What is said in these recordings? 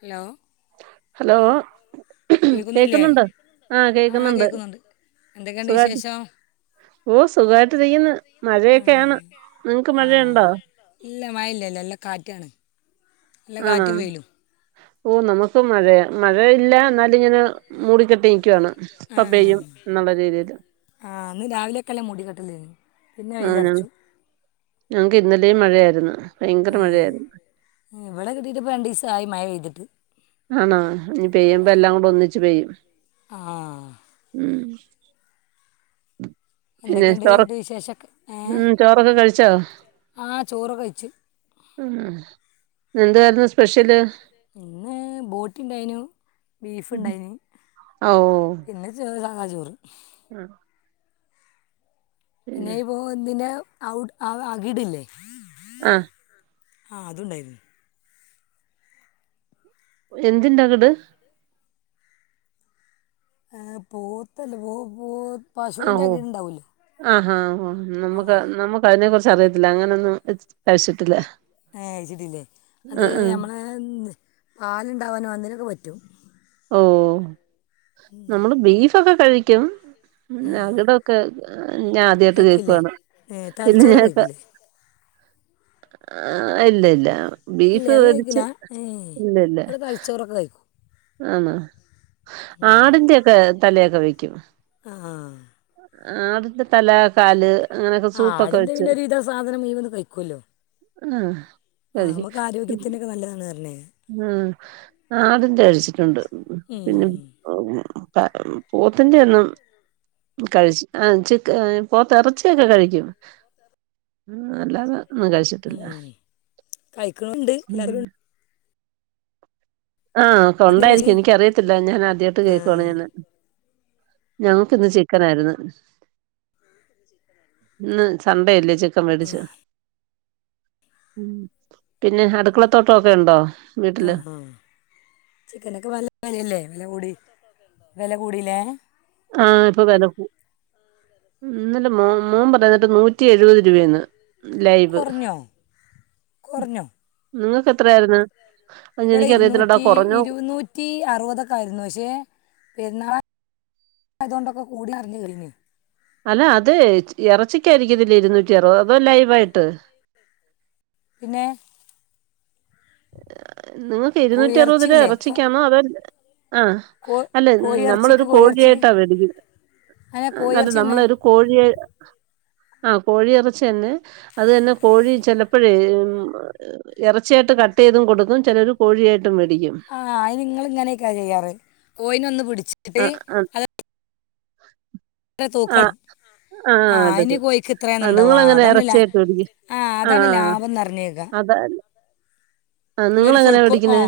Hello hello കേൾക്കുന്നില്ലേ കേക്കുന്നുണ്ടോ ആഹ് കേൾക്കുന്നുണ്ട് എന്തൊക്കെയുണ്ട് സുഖായി വിശേഷം ഓ സുഖായിട്ട് ഇരിക്ക്ന്നു മഴയൊക്കെയാണ് ഉം നിങ്ങക്ക് ആഹ് മഴയുണ്ടോ ഇല്ല മഴല്ലല്ല നല്ല കാറ്റാണ് നല്ല ആണോ കാറ്റും വെയിലും ഓ നമുക്കും മഴയാ മഴ ഇല്ല ന്നാലിങ്ങനെ മൂടിക്കെട്ട് നിക്കുവാണ് ഇപ്പോ പെയും ആഹ് എന്നുള്ള രീതിയിൽ ആഹ് ഇന്ന് രാവിലെ ഒക്കെനല്ല മൂടികെട്ടലാരുന്നു ആണോ ഞങ്ങക്ക് ഇന്നലേം മഴയായിരുന്നു ഭയങ്കര ഏഹ് മഴയായിരുന്നു ഇവടെ കിട്ടിട്ട്പ്പ രണ്ടീസായി മഴ പെയ്തിട്ട് ആണാ ഇനി പെയ്യ്മ്പ എല്ലാം കൂടെ ഒന്നിച്ച് പെയ്യും ആഹ് ഉം പിന്നെ എന്തൊക്കെയുണ്ട് ചോറ എന്നിട്ട് വിശേഷമൊക്കെ ഏഹ് ഉം ചോറൊക്കെ കഴിച്ചോ ആഹ് ചോറൊക്കെ കഴിച്ചു ഉം എന്തായിരുന്നു സ് ഇന്ന് ബോട്ടി ഉണ്ടായിനു ബീഫ് ഇണ്ടായിന് ഓ പിന്നെ ചോറ് സാധചോറ് ആഹ് പിന്നെ ഈ പോത്തിന്റെ ഔ അകിടില്ലേ ആഹ് ആഹ് അതുംണ്ടായിർന്നു എന്തിന്റെ അകിട് പോത്തല്ലേ പൂ പൂ ആഹ് പശുവിന്റെ ഓ അകിട്ണ്ടാവല്ലോ ആഹാ ആ നമ്മുക്ക് നമ്മുക്ക് അതിനെ കുറിച്ച് അറിയത്തില്ല അങ്ങനൊന്നും കഴിച്ചിട്ടില്ല ഏഹ് കയിച്ചിട്ടില്ലേ അത് ആഹ് ആഹ് നമ്മളെ പാലുണ്ടാവാനും അതിനൊക്കെ പറ്റും ഓഹ് നമ്മള് ബീഫൊക്കെ കഴിക്കും ഉം ആ, അകിടൊക്കെ ഞാൻ ആദ്യായിട്ട് കഴിക്കില്ലേ കേൾക്കുവാണ് ഏ പിന്നെ തലച്ചോറ് ഞാൻ ഇപ്പ കഴിക്കില്ലേ ആഹ് ഇല്ല ഇല്ല ഇല്ല ബീഫ് അത് മേടിച്ച് കഴിക്കില്ല ഏ ഇല്ല ഇല്ല [unintelligible] ആന്നോ ആടിന്റെ ഒക്കെ തലയൊക്കെ വെക്കും ആഹ് ആടിന്റെ തല കാല് അങ്ങനെയൊക്കെ ആ, സൂപ്പൊക്കെ ആടിൻ്റെ വെച്ച് പിന്നെ ഒരുവിധ സാധനം മുഴുവൻ ആഹ് ആഹ് നമുക്ക് ആരോഗ്യത്തിനൊക്കെ നല്ലതാണ് അല്ലെ ഉം ആടിന്റെ കഴിച്ചിട്ടുണ്ട് പിന്നെ [unintelligible] പോത്തിന്റെ ഒന്നും കഴിച്ചു ആ ചിക്ക പോത്തെറച്ചിയൊക്കെ കഴിക്കും അല്ലാതെ ഒന്നും കഴിച്ചിട്ടില്ല കഴിക്കണമുണ്ട് എല്ലാവരും ആഹ് പശി കൊണ്ടായിരിക്കും എനിക്കറിയത്തില്ല ഞാൻ ആദ്യായിട്ട് ആ കേൾക്കുവാണ് ഇന്ന് ഞങ്ങക്ക് ഇന്ന് ചിക്കൻ ആയിരുന്നു ഇന്ന് സൺ‌ഡെ അല്ലേ ച് ക്കൻ മേടിച്ചു പിന്നെ അടുക്കളത്തോട്ടമൊക്കെ ഉണ്ടോ വീട്ടില് ആഹ് ആഹ് ചിക്കനൊക്കെ ഇപ്പൊ നല്ല വെലല്ലേ വില കൂടി വില കൂടില്ലേ ആഹ് ഇപ്പൊ വെല കൂ ഇന്നലെ മോൻ പറയുന്നേട്ട് നൂറ്റി എഴുപത് രൂപയെന്ന് ലൈവ് കുറഞ്ഞോ കുറഞ്ഞോ നിങ്ങക്ക് എത്രായിരുന്നു ഇവിടെ ഇരുന്നൂറ്റി ഇരു നൂറ്റി അറുപതൊക്കെ ആയിരുന്നു പക്ഷേ പെരുന്നാളാ ആയതൊണ്ടൊക്കെ കൂടി അറിഞ്ഞ് കേട്ടീർന്നു അല്ല അത് ഇറച്ചിക്കായിയിരിക്കത്തില്ല ഇരുന്നൂറ്റി അറുപത് അതും ലൈവായിട്ട് പിന്നെ നിങ്ങക്ക് ഇരുന്നൂറ്റി അറുപത് രൂവ കോഴിയിറച്ചിയല്ലേ ഇറച്ചിക്കാണോ അതോ ആഹ് കോ അല്ല കോഴിയിറച്ചിക്ക് നമ്മളൊരു കോഴിയായിട്ടാ വേടിക്കണത് അ കോയി ഇറച്ചിന്നെ കോഴി ആ കോഴിയിറച്ച തന്നെ അ തന്നെ കോഴി ചെല പ്പഴേ ഇറച്ചിയായിട്ട് കട്ട് ചെയ്തും കൊടുക്കും ചിലര് കോഴിയായിട്ടും മേടിക്കും ആ അയിനനിങ്ങ ഇങ്ങനെയൊക്കാ ചെയ്യാറ് കോയിന ഒന്ന് പിടിച്ച് ആ ആം ഇ തൂക്കം ആഹ് ഇനി കോയിക്ക് ആ ഇത്രയാന്നണ്ടാവോ നിങ്ങളെങ്ങനെ അതന്നല്ല ഇറച്ചിയായിട്ട് മേടിക്കും? ആഹ് ആ അതാണ് ലാഭംന്നർഞ്ഞേക്ക അതാ ഇന്നൊരു നിങ്ങളെങ്ങനെയാ ഫുൾക്ക് ആ മേടിക്കുന്നെ?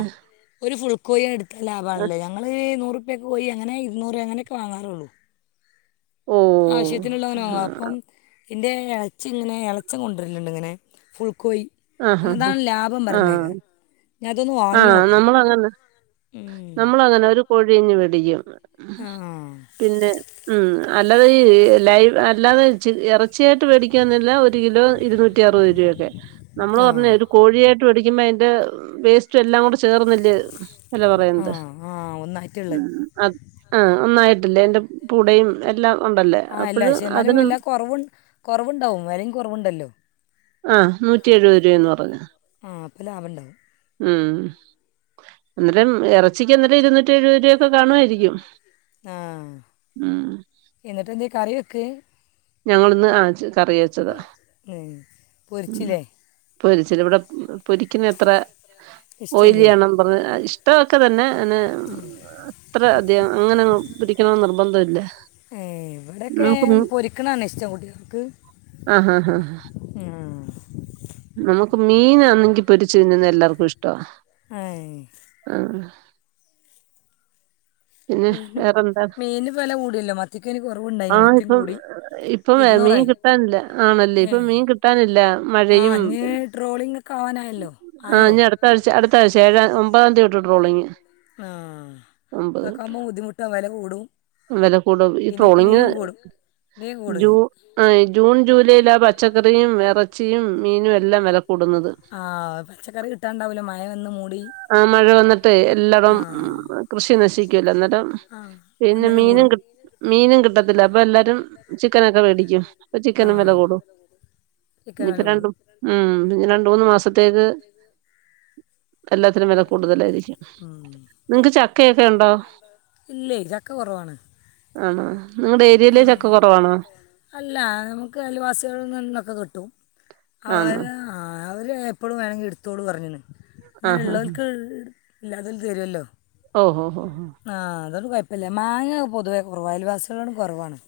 ഒരു ഫുൾ കോയ എടുത്ത ലാഭ ആണല്ല ഞങ്ങൾ നൂറുപ്പൊക്ക കോയി അങ്ങനെ ഇുന്നൂറ് രൂപ അങ്ങനെയൊക്കെ വാങ്ങാറുള്ളൂ ഓ ആവശ്യത്തിനുള്ളവനാ ആഹാ അപ്പം ഇൻ്റെ ഇളച്ച ഇങ്ങനെ ഇളച്ചം കൊണ്ടർൽണ്ട് ഇങ്ങനെ ഫുൾക്കോയി ആഹാ അങ്ങതാണ് ലാഭം ആ പറഞ്ഞ കേക്ക ഞാൻ അതൊന്ന് ആ വാങ്ങി നോക്കണം നമ്മളങ്ങനെ ഉം പൊഴിഞ്ഞു പിടിക്കും പിന്നെ ഉം അല്ലാതെ ഈ ലൈവ് അല്ലാതെ ഇറ ച്ചയായിട്ട് മേടിക്കാന്നല്ല ഒരു കിലോ ഇരുന്നൂറ്റി അറുപത് രൂപയക്കെ നമ്മള് ആ ആ പറഞ്ഞ കോഴിയായിട്ട് മേടിക്കുമ്പോ അതിന്റെ വേസ്റ്റ് സ്റ്റ്എല്ലാം കൂടെ ചേർന്നില്ലേ വല ആ പറയ്ന്നെ ആ ഒന്നായിട്ടുള്ളത് ആഹ് ഒന്നായിട്ടില്ലേ അയ്ന്റെ പുടയും എല്ലാം ഉണ്ടല്ലേ ആ അല്ല അപ്പഴ പക്ഷെ എന്നാലും അതിന് എല്ലാ കുറവ് കുറവുണ്ടാവും വിലയും കുറവുണ്ടല്ലോ ആ നൂറ്റി എഴുപത് രൂപന്ന് പറഞ്ഞു ആ അപ്പം ലാഭം ഉണ്ടാവും ഉം എന്നേരം ഇറച്ചിക്ക്ന്നേരം ഇരുന്നൂറ്റി എഴുപത് രൂപൊക്കെ കാണുമായിരിക്കും ആ ഉ എന്നിട്ട് എന്ത കറി വെക്കെ ഞങ്ങളൊന്ന് ആ കറി വെച്ചതാ ഉം. പൊരിച്ചില്ലേ പൊരിച്ചിരി ഇവിടെ പൊരിക്കുന്ന അത്ര ഇഷ്ടമല്ലേ ഓയിലിയാണ് പറഞ്ഞ ഇഷ്ടമൊക്കെ തന്നെ അ അത്ര അധികം അങ്ങനെ പിരിക്കണ നിർബന്ധ ഇല്ല ഏ ഇവിടെയൊക്കെ പൊരിക്കണാണ് ഇഷ്ടം ക്ക് ആഹ് ആഹ് ആഹ് ആഹ് നമുക്ക് മീനാണെങ്കി പൊരിച്ച് തിന്ന്ന്നെ എല്ലാർക്കും ഇഷ്ട ആ ആഹ് പിന്നെ മീൻ വേറെന്താ മീനിന് വില കൂടിയല്ലോ മത്തിക്കതിന് കുറവുണ്ടായിന് ആഹ് മത്തിയും ഇപ്പ കൂടി ഇപ്പം മീൻ ഇരുന്നൂറായി കിട്ടാനില്ല ആണല്ലേ ഇപ്പ മീൻ കി കിട്ടാനില്ല മഴയും ആഹ് ഞ്ഞ് ട്രോളിംഗ ഒക്കെ ആവാനായല്ലോ ആഹ് ആയോ ഇനി അടുത്തഴ്ച അടുത്തഴ്ച ഏഴ ഒമ്പത തീയതിട്ട ടോളിങ് ആഹ് കക്കാമ്പം ബുദ്ധിമുട്ടും വില കൂട വില കൂടും ഈ ട്രോളിങ് ഇനിയും കൂട ഇനി കൂടും ജൂ ആ ജൂൺ ജൂലൈയില ആ പച്ചക്കറിയും ഇറച്ചിയും മീനും എല്ലാം വിലക്കും ആഹ് പച്ചക്കറി കിട്ടാണ്ടാവലോ മഴ വന്ന് മൂടി ആഹ് മഴ വന്നിട്ട് എല്ലാരടും ആഹ് കൃഷി നശി ക്കലഎന്നരം ആഹ് പിന്നെ അന്നേരം മീനും കൂടും കി മീനും കിട്ടത്തില്ല അപ്പൊ എല്ലാരും ചിക്കനൊക്കെ മേടിക്കും അപ്പൊ ചിക്കനും വില കൂടൂ ചിക്കൻവല കൂടും ഉം പിന്ന രണ്ട മൂന്ന് മാസത്തേക്ക് എല്ലാത്തിനും വില കൂടുതലായിരിക്കും ഉം നിങ്ങക്ക് ചക്കയൊക്കെ ഉണ്ടോ ഇല്ലേ ചക്ക കുറവാണ് ആണോ നിങ്ങടെ ഏരിയയിലെ ചക്ക കുറവാണോ അല്ല നമക്ക് അയലവാസികളന്നൊക്കെ കിട്ടും അവർ ആണോ ആഹ് അവര് എപ്പോളും വേണങ്കിൽ എടുത്തോട് പറഞ്ഞു അങ്ങനെയ ആഹാ ഉള്ളോൽ ഇല്ലാതോൽ തരുല്ലോ. ഓഹോ ഓഹോ. ആഹ് അതോണ്ട് കൊഴപ്പല്ല. മാങ്ങ പൊതുവെ കൊറവാ. അയൽവാസികളും കുറവാണ്.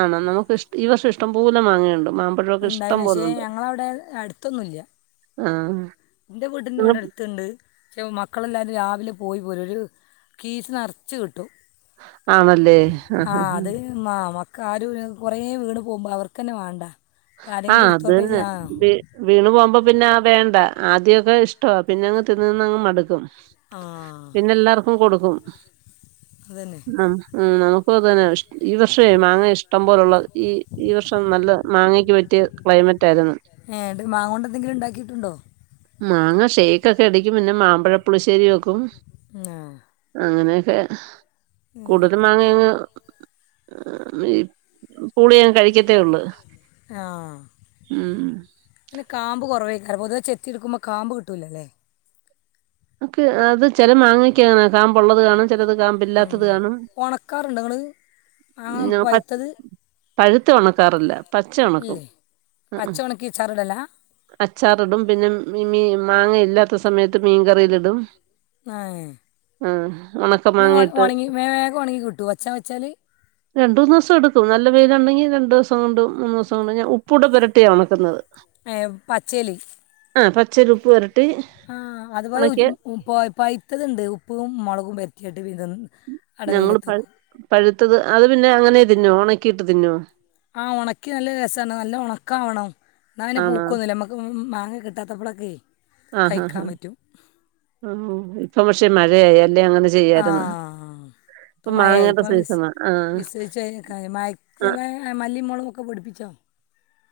ആണോ നമുക്ക് ഇഷ് ഈ വർഷം ഇഷ്ടം പോലെ മാങ്ങേണ്ട് മാ ഉണ്ടായിന് പക്ഷേ ഞങ്ങളവിടെ അടുത്തൊന്നുല്ല്യാ. ആഹ്. എന്റെ വീടിന്റെ ഇവിടെടുത്തുണ്ട്. ചെ മക്കളെല്ലാവരും രാവിലെ പോയി പോലും ഒരു കീസ് നെറ്ച്ച് കിട്ടും. ആണല്ലേ ആഹ് ആഹ്. മ്മാ മക്ക ആരും ഇ [unintelligible] കുറേ വീണ് പോകുമ്പോൾ അവർക്കന്നെ വേണ്ട. അപ്പം ആരെങ്കിലും ആഹ് എടുത്തോട്ടെ അതന്നെ ചെ- ആ വീ വീണ് പോവുമ്പോ പിന്നെ വേണ്ട ആദ്യക്കെ ഇഷ്ട പിന്നെ അങ് തിന്ന് തിന്നങ്ങ് മടുക്കും. ആ പിന്നെ എല്ലാർക്കും കൊടുക്കും. അത് ന്നെ. ആഹ് ഉം നമുക്കും അതന്നെ ഇഷ്. ഈ വർഷേ മാങ്ങ ഇഷ്ടം പോലുള്ള ഈ ഈ വർഷം നല്ല മാങ്ങേ ക്ക് പറ്റിയ ക്ലൈമറ്റ് ആരുന്നു. ഏ ഇത് മാങ്ങ കൊണ്ട് എന്തെങ്കിലും ഉണ്ടാക്കിയിട്ടുണ്ടോ മാങ്ങ ഷേക്കൊക്കെ അടിക്കും പിന്നെ മാമ്പഴപ്പുളിശ്ശേരി വെക്കും. ആ അങ്ങനെയൊക്കെ ഉം. കൂടുതലും മാങ്ങങ്ങ് വീ. പൂളീങ്ങ് കഴിക്കത്തേ ഒള്ള്. ആഹ്. ഉം. പിന്നെ കാമ്പ് കൊറവേക്കാരം പൊതുവെ ചെത്തി ടുക്കുമ്പോ കാമ്പ് കിട്ടൂല്ലല്ലേ? ഒക്കെ അത് ചെല മാങ്ങിക്കങ്ങന്നെ കാമ്പ് ഒള്ളത് കാണും ചിലത് ഉം കാമ്പില്ലാത്തത് കാണും ഓണക്കാറ്ണ്ടാേ ങ്ങള് മാങ്ങ ഞാൻ പ- പഴുത്തത്. പഴുത്ത ഒണക്കാറില്ല പച്ച ഒണക്കും ഇല്ലേ ആഹ്. പച്ച ഉണക്കി ചാറിടല അച്ചാറിടും പിന്നെ മീ മാങ്ങയില്ലാത്ത സമയത്ത് മീൻകറിയിലിടും. ഏഹ് ആഹ് ഉണക്ക മേ ഒണ മാങ്ങയിട്ട് ഒണ്ങ്ങി വേഗം ഒണങ്ങി കിട്ടോ അച്ചാ വെച്ചാല് രണ്ടൂന്ന് ദിവസം എടുക്കും. നല്ല വെയിലുണ്ടെങ്കിൽ രണ്ടൂസം കൊണ്ടും മൂന്നുസം കൊണ്ട് ഞാൻ ഉപ്പൂടെ പെരട്ടിയാ ഒണക്കുന്നത്. ഏഹ് പച്ചേല് ആഹ് പച്ചേല് ഉപ്പ്‌ പെരട്ടി. ആഹ് അതുപോലെ ഉണക്കിയ ഉ പൈത്തതുണ്ട് ഉപ്പും മൊളകും പരു റ്റിയിട്ട് വിത. അട ഞങ്ങള് വെയിലത്ത് പ വെക്കും പഴുത്തത് അത് പിന്നെ അങ്ങനെ തിന്നോ ഉണക്കിയിട്ട് തിന്നോ? ആഹ് ഉണക്കി നല്ല രസാണ് നല്ല ഉണക്കാവണം എന്ന അങ്ങനെ ആണോ പൂക്കൊന്നുല്ല മ്മ. ക്ക് മാങ്ങ കിട്ടാത്തപ്പളൊക്കെ. ആഹ് ആഹ് ആഹ് ആ. [unintelligible] ആഹ്. ഇപ്പൊ ഇപ്പം മയായ് മാങ്ങയുടെ ഇപ്പം വിസ് സീസണാ ആഹ് വിസൊയ്ച്ചമാരി. [unintelligible] ആഹ് ഏഹ് മല്ലിമൊളകുമൊക്കെ പൊടിപ്പിച്ചോ?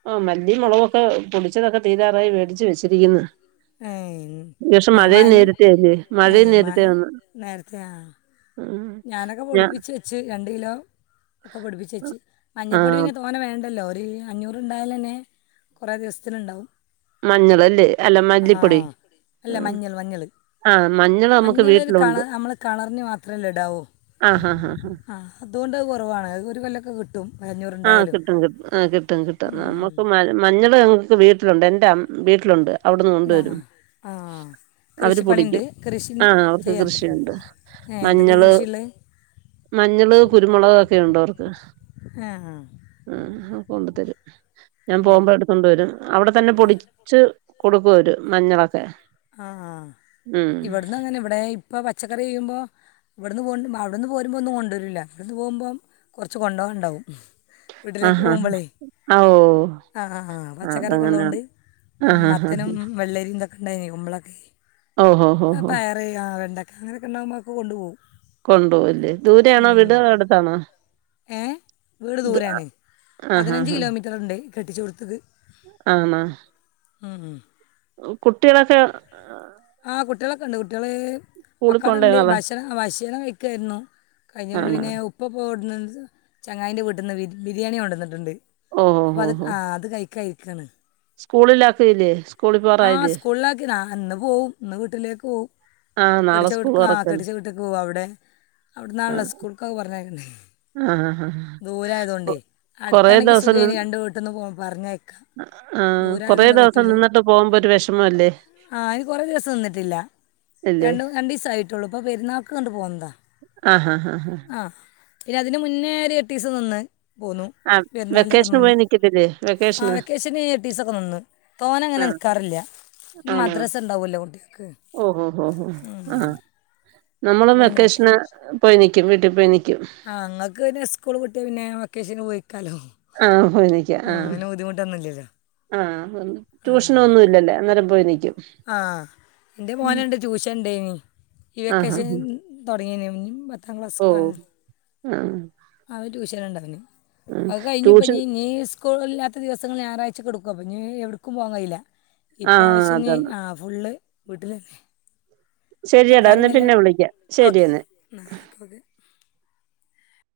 ആഹ് മല്ലി മൊളകൊക്കെ പൊടിച്ചതൊക്കെ തീരാറായി വേടിച്ച് വെച്ചിരിക്കുന്ന്. ഏ ഈ വർഷം ഞാൻ മഴേ മഴ നേരത്തെ അല്ല്യൊ ഏ മഴേ മഴ നേരത്തെ വന്ന്. നേരത്തെ ആ ഉം ഞാനൊക്കെ ഞാ പൊടിപ്പിച്ച് വെച്ച്. രണ്ട് കിലോ ഒക്കെ പൊടിപ്പിച്ച് വെച്ച്. മഞ്ഞൾപ്പൊടി ആഹ് പിന്നെ തോ. ന്ന വേണ്ടല്ലോ ഒരു അഞ്ഞൂറ് ഉണ്ടായാലന്നെ കൊറേ ദിവസത്തിനുണ്ടാവും. മഞ്ഞളല്ലേ അല്ലേ ആ മല്ലിപ്പൊടി. അല്ല മഞ്ഞൾ മഞ്ഞള് ആഹ് മഞ്ഞള് നമുക്ക് മഞ്ഞൾരു കള വീട്ടിലുണ്ട് നമ്മള് കളറിന്ന് മാത്രല്ലേ ഇടാവൂ ഓഹ്. ആഹ് ആഹ് ആഹ് അതോണ്ട് അത് കൊറവാണ് അത് ഒരു കൊല്ലൊക്കെ കിട്ടും. ഒരഞ്ഞൂറ് ആഹ് കിട്ടും കിട്ടും ആ കിട്ടും കിട്ടും നമ്മുക്ക് മ. മഞ്ഞള് ഞങ്ങൾക്ക് വീട്ടിലുണ്ട് എൻ്റെ അ വീട്ടിലുണ്ട്. അവിടുന്ന് ന്നോ കൊണ്ടുവരും ആഹ്. അവര് പൊടിക്കും ആഹ് അവർക്ക് ചെയ്യാറുണ്ട് കൃഷിയുണ്ട് ഏ എന്തൊക്കെ മഞ്ഞള് കൃഷിയുള്ളത് മഞ്ഞള് കുരുമുളക് ഒക്കെ ഉണ്ട് അവർക്ക് ആഹ്‌ ആഹ്‌ കൊണ്ട് തരും ഞാൻ ഉം. പോകുമ്പോ എടുത്ത് കൊണ്ടുവരും അവിടെ തന്നെ പൊടി ആ പൊടിച്ച് കൊടുക്കും അവര് മഞ്ഞളൊക്കെ ആഹ് ആഹ് ഉം ഇവിടുന്ന് അങ്ങനെ ഇവിടെ ഇപ്പൊ പച്ചക്കറി ചെയ്യുമ്പോ ഇവിടുന്ന് പോ അവിടുന്ന് പോരുമ്പോ ഒന്നും കൊണ്ടൊരൂല്ല. ഇവിടുന്ന് പോവുമ്പോ കൊറച്ച് കൊണ്ടാവാൻ ഉണ്ടാവും. വീട്ടിലേക്ക് ആഹാ പോകുമ്പളേ ആഹ് ഓഹ് ആഹ്‌ ആഹ് പച്ചക്കറിയൊക്കെ അതങ്ങനെ ഉള്ളകൊണ്ട് ഉം ആഹ് ആഹ് ആഹ് മത്തനും വെള്ളരി ഇന്തൊക്കെ ഉണ്ടായിനീ കുമ്പളൊക്കെ ഓഹോ ഹോ ഹോ ല്ലാ വെണ്ടക്ക അങ്ങനൊക്കെ ഉണ്ടാവുമ്പോൾ ഒക്കെ കൊണ്ടുപോകും കൊണ്ടുപോകും ഇല്ലേ ദൂരെ ആണോ വീട് അതോ അടുത്താണോ ഏഹ് വീട് ദൂരയാണ് ആഹ് പതിനഞ്ച് ആഹ് കിലോമീറ്റർ ഉണ്ട് കെട്ടിച്ചു കൊടുത്തത് ആമാ ഉം ഉം കുട്ടികളൊക്കെ ആഹ് കുട്ടികളൊക്കെ ഉണ്ട് കുട്ടികള് സ്കൂളിൽ അക്കാടെ പോണ്ടേ ഉണ്ട് നാളെ ഭക്ഷണ ഭശണം കഴിക്കായിരുന്നു കഴിഞ്ഞകൊണ്ട് ആണോ പിന്നെ ഉപ്പ പോവവിടുന്ന് ചങ്ങായിൻ്റെ വീട്ടിന്ന് ബിരിയാണി കൊണ്ടന്നിട്ടുണ്ട് ഓഹ് അപ്പൊ ഓഹ് അത് ഓഹ് ഓഹ് ആഹ് അത് കഴിക്കായിരിക്കണ് സ്കൂളിലാക്കിയില്ലേ സ്കൂളിൽ പോകാറായില്ലേ [unintelligible] ഇന്ന് പോവും ഇന്ന് വീട്ടിലേക്ക് പോകും ആഹ് നാളെ സ്കൂൾ കെട്ടിച്ചവീടക്ക ആഹ് തുറക്കല്ലേ കെട്ടിച്ച വീട്ട്ക്ക് പോകുവ അവിടെ അവിടുന്നാണല്ലോ ആഹ് സ്കൂൾക്കൊക്കെ പറഞ്ഞയക്കണ്ടെ ആഹ് ആഹ്‌ ആഹ്‌ ദൂരം ആയതുകൊണ്ടേ അടുത്താണെങ്കി നി സുഖേനി രണ്ടു വീട്ടിന്ന് പോ പറഞ്ഞയക്കാം ആഹ് കൊറേ ദിവസം നിന്നിട്ട് പോകുമ്പോ ഒരു വിഷമല്ലേ ആഹ്‌ അതിന് കുറെ ദിവസം നിന്നിട്ടില്ല അല്ലേ രണ്ട് രണ്ടീസായിട്ടുള്ളൂ അപ്പം പെരുന്നാൾക്ക് കൊണ്ട് പോന്നതാ ആഹ് ഇന് മുന്നേ ഒരു എട്ടീസം നിന്ന് പോന്നു ആഹ് പെരുന്നാളിന്റെക്കെ വെക്കേഷന് മുന്നേ പോയി നിക്കത്തില്ലേ ആ വെക്കേഷന് എട്ടീസൊക്കെ നിന്ന് തോനെ അങ്ങനെ ആഹ് നിക്കാറില്ല പിന്നെ ആണോ മദ്രസ ഉണ്ടാവല്ലോ കുട്ടികൾക്ക് ഓഹ് ഓഹ് ഓഹ് ഓഹ് ഉം ആഹ് നമ്മളും വെക്കേഷന് പോയി നിക്കും വീട്ടിൽ പോയി നിക്കും ആഹ് ഇങ്ങക്ക് പിന്നെ സ്കൂള് വിട്ട് പിന്നെ വെക്കേഷന് പോയിനിക്കാലോ ആഹ് പോയി നിക്കാം ആഹ് ആഹ് ട്യൂഷൻ ഒന്നും ഇല്ലല്ലൊ അന്നേരം പോയി നിയ്ക്കും ആഹ് എൻ്റെ മോനുണ്ട് ട്യൂഷൻ ഉണ്ടേനി ഈ ആഹ് വെക്കേഷൻ ആഹ് തുടങ്ങിയന് മുൻപ ഓ ആഹ് [unintelligible] അവന് ട്യൂഷൻ ഉണ്ടാവന് ആഹ് അത് കഴിഞ്ഞ് ട്യൂഷൻ [unintelligible] നിസ് സ്കൂൾ ഇല്ലാത്ത ദിവസങ്ങൾ ഞായറാഴ്ച കൊടുക്കും അപ്പം ഇനി എവിടക്കും പോവാൻ കഴിയില്ല ആഹ് ഇപ്രാവശ്യം ഇനി അതാണ് ആഹ് ഫുള്ള് വീട്ടിലല്ലേ ശരിയടാ എന്നാ പിന്നെ വിളിക്കാം ശരിയെന്നെ നാപ്പത്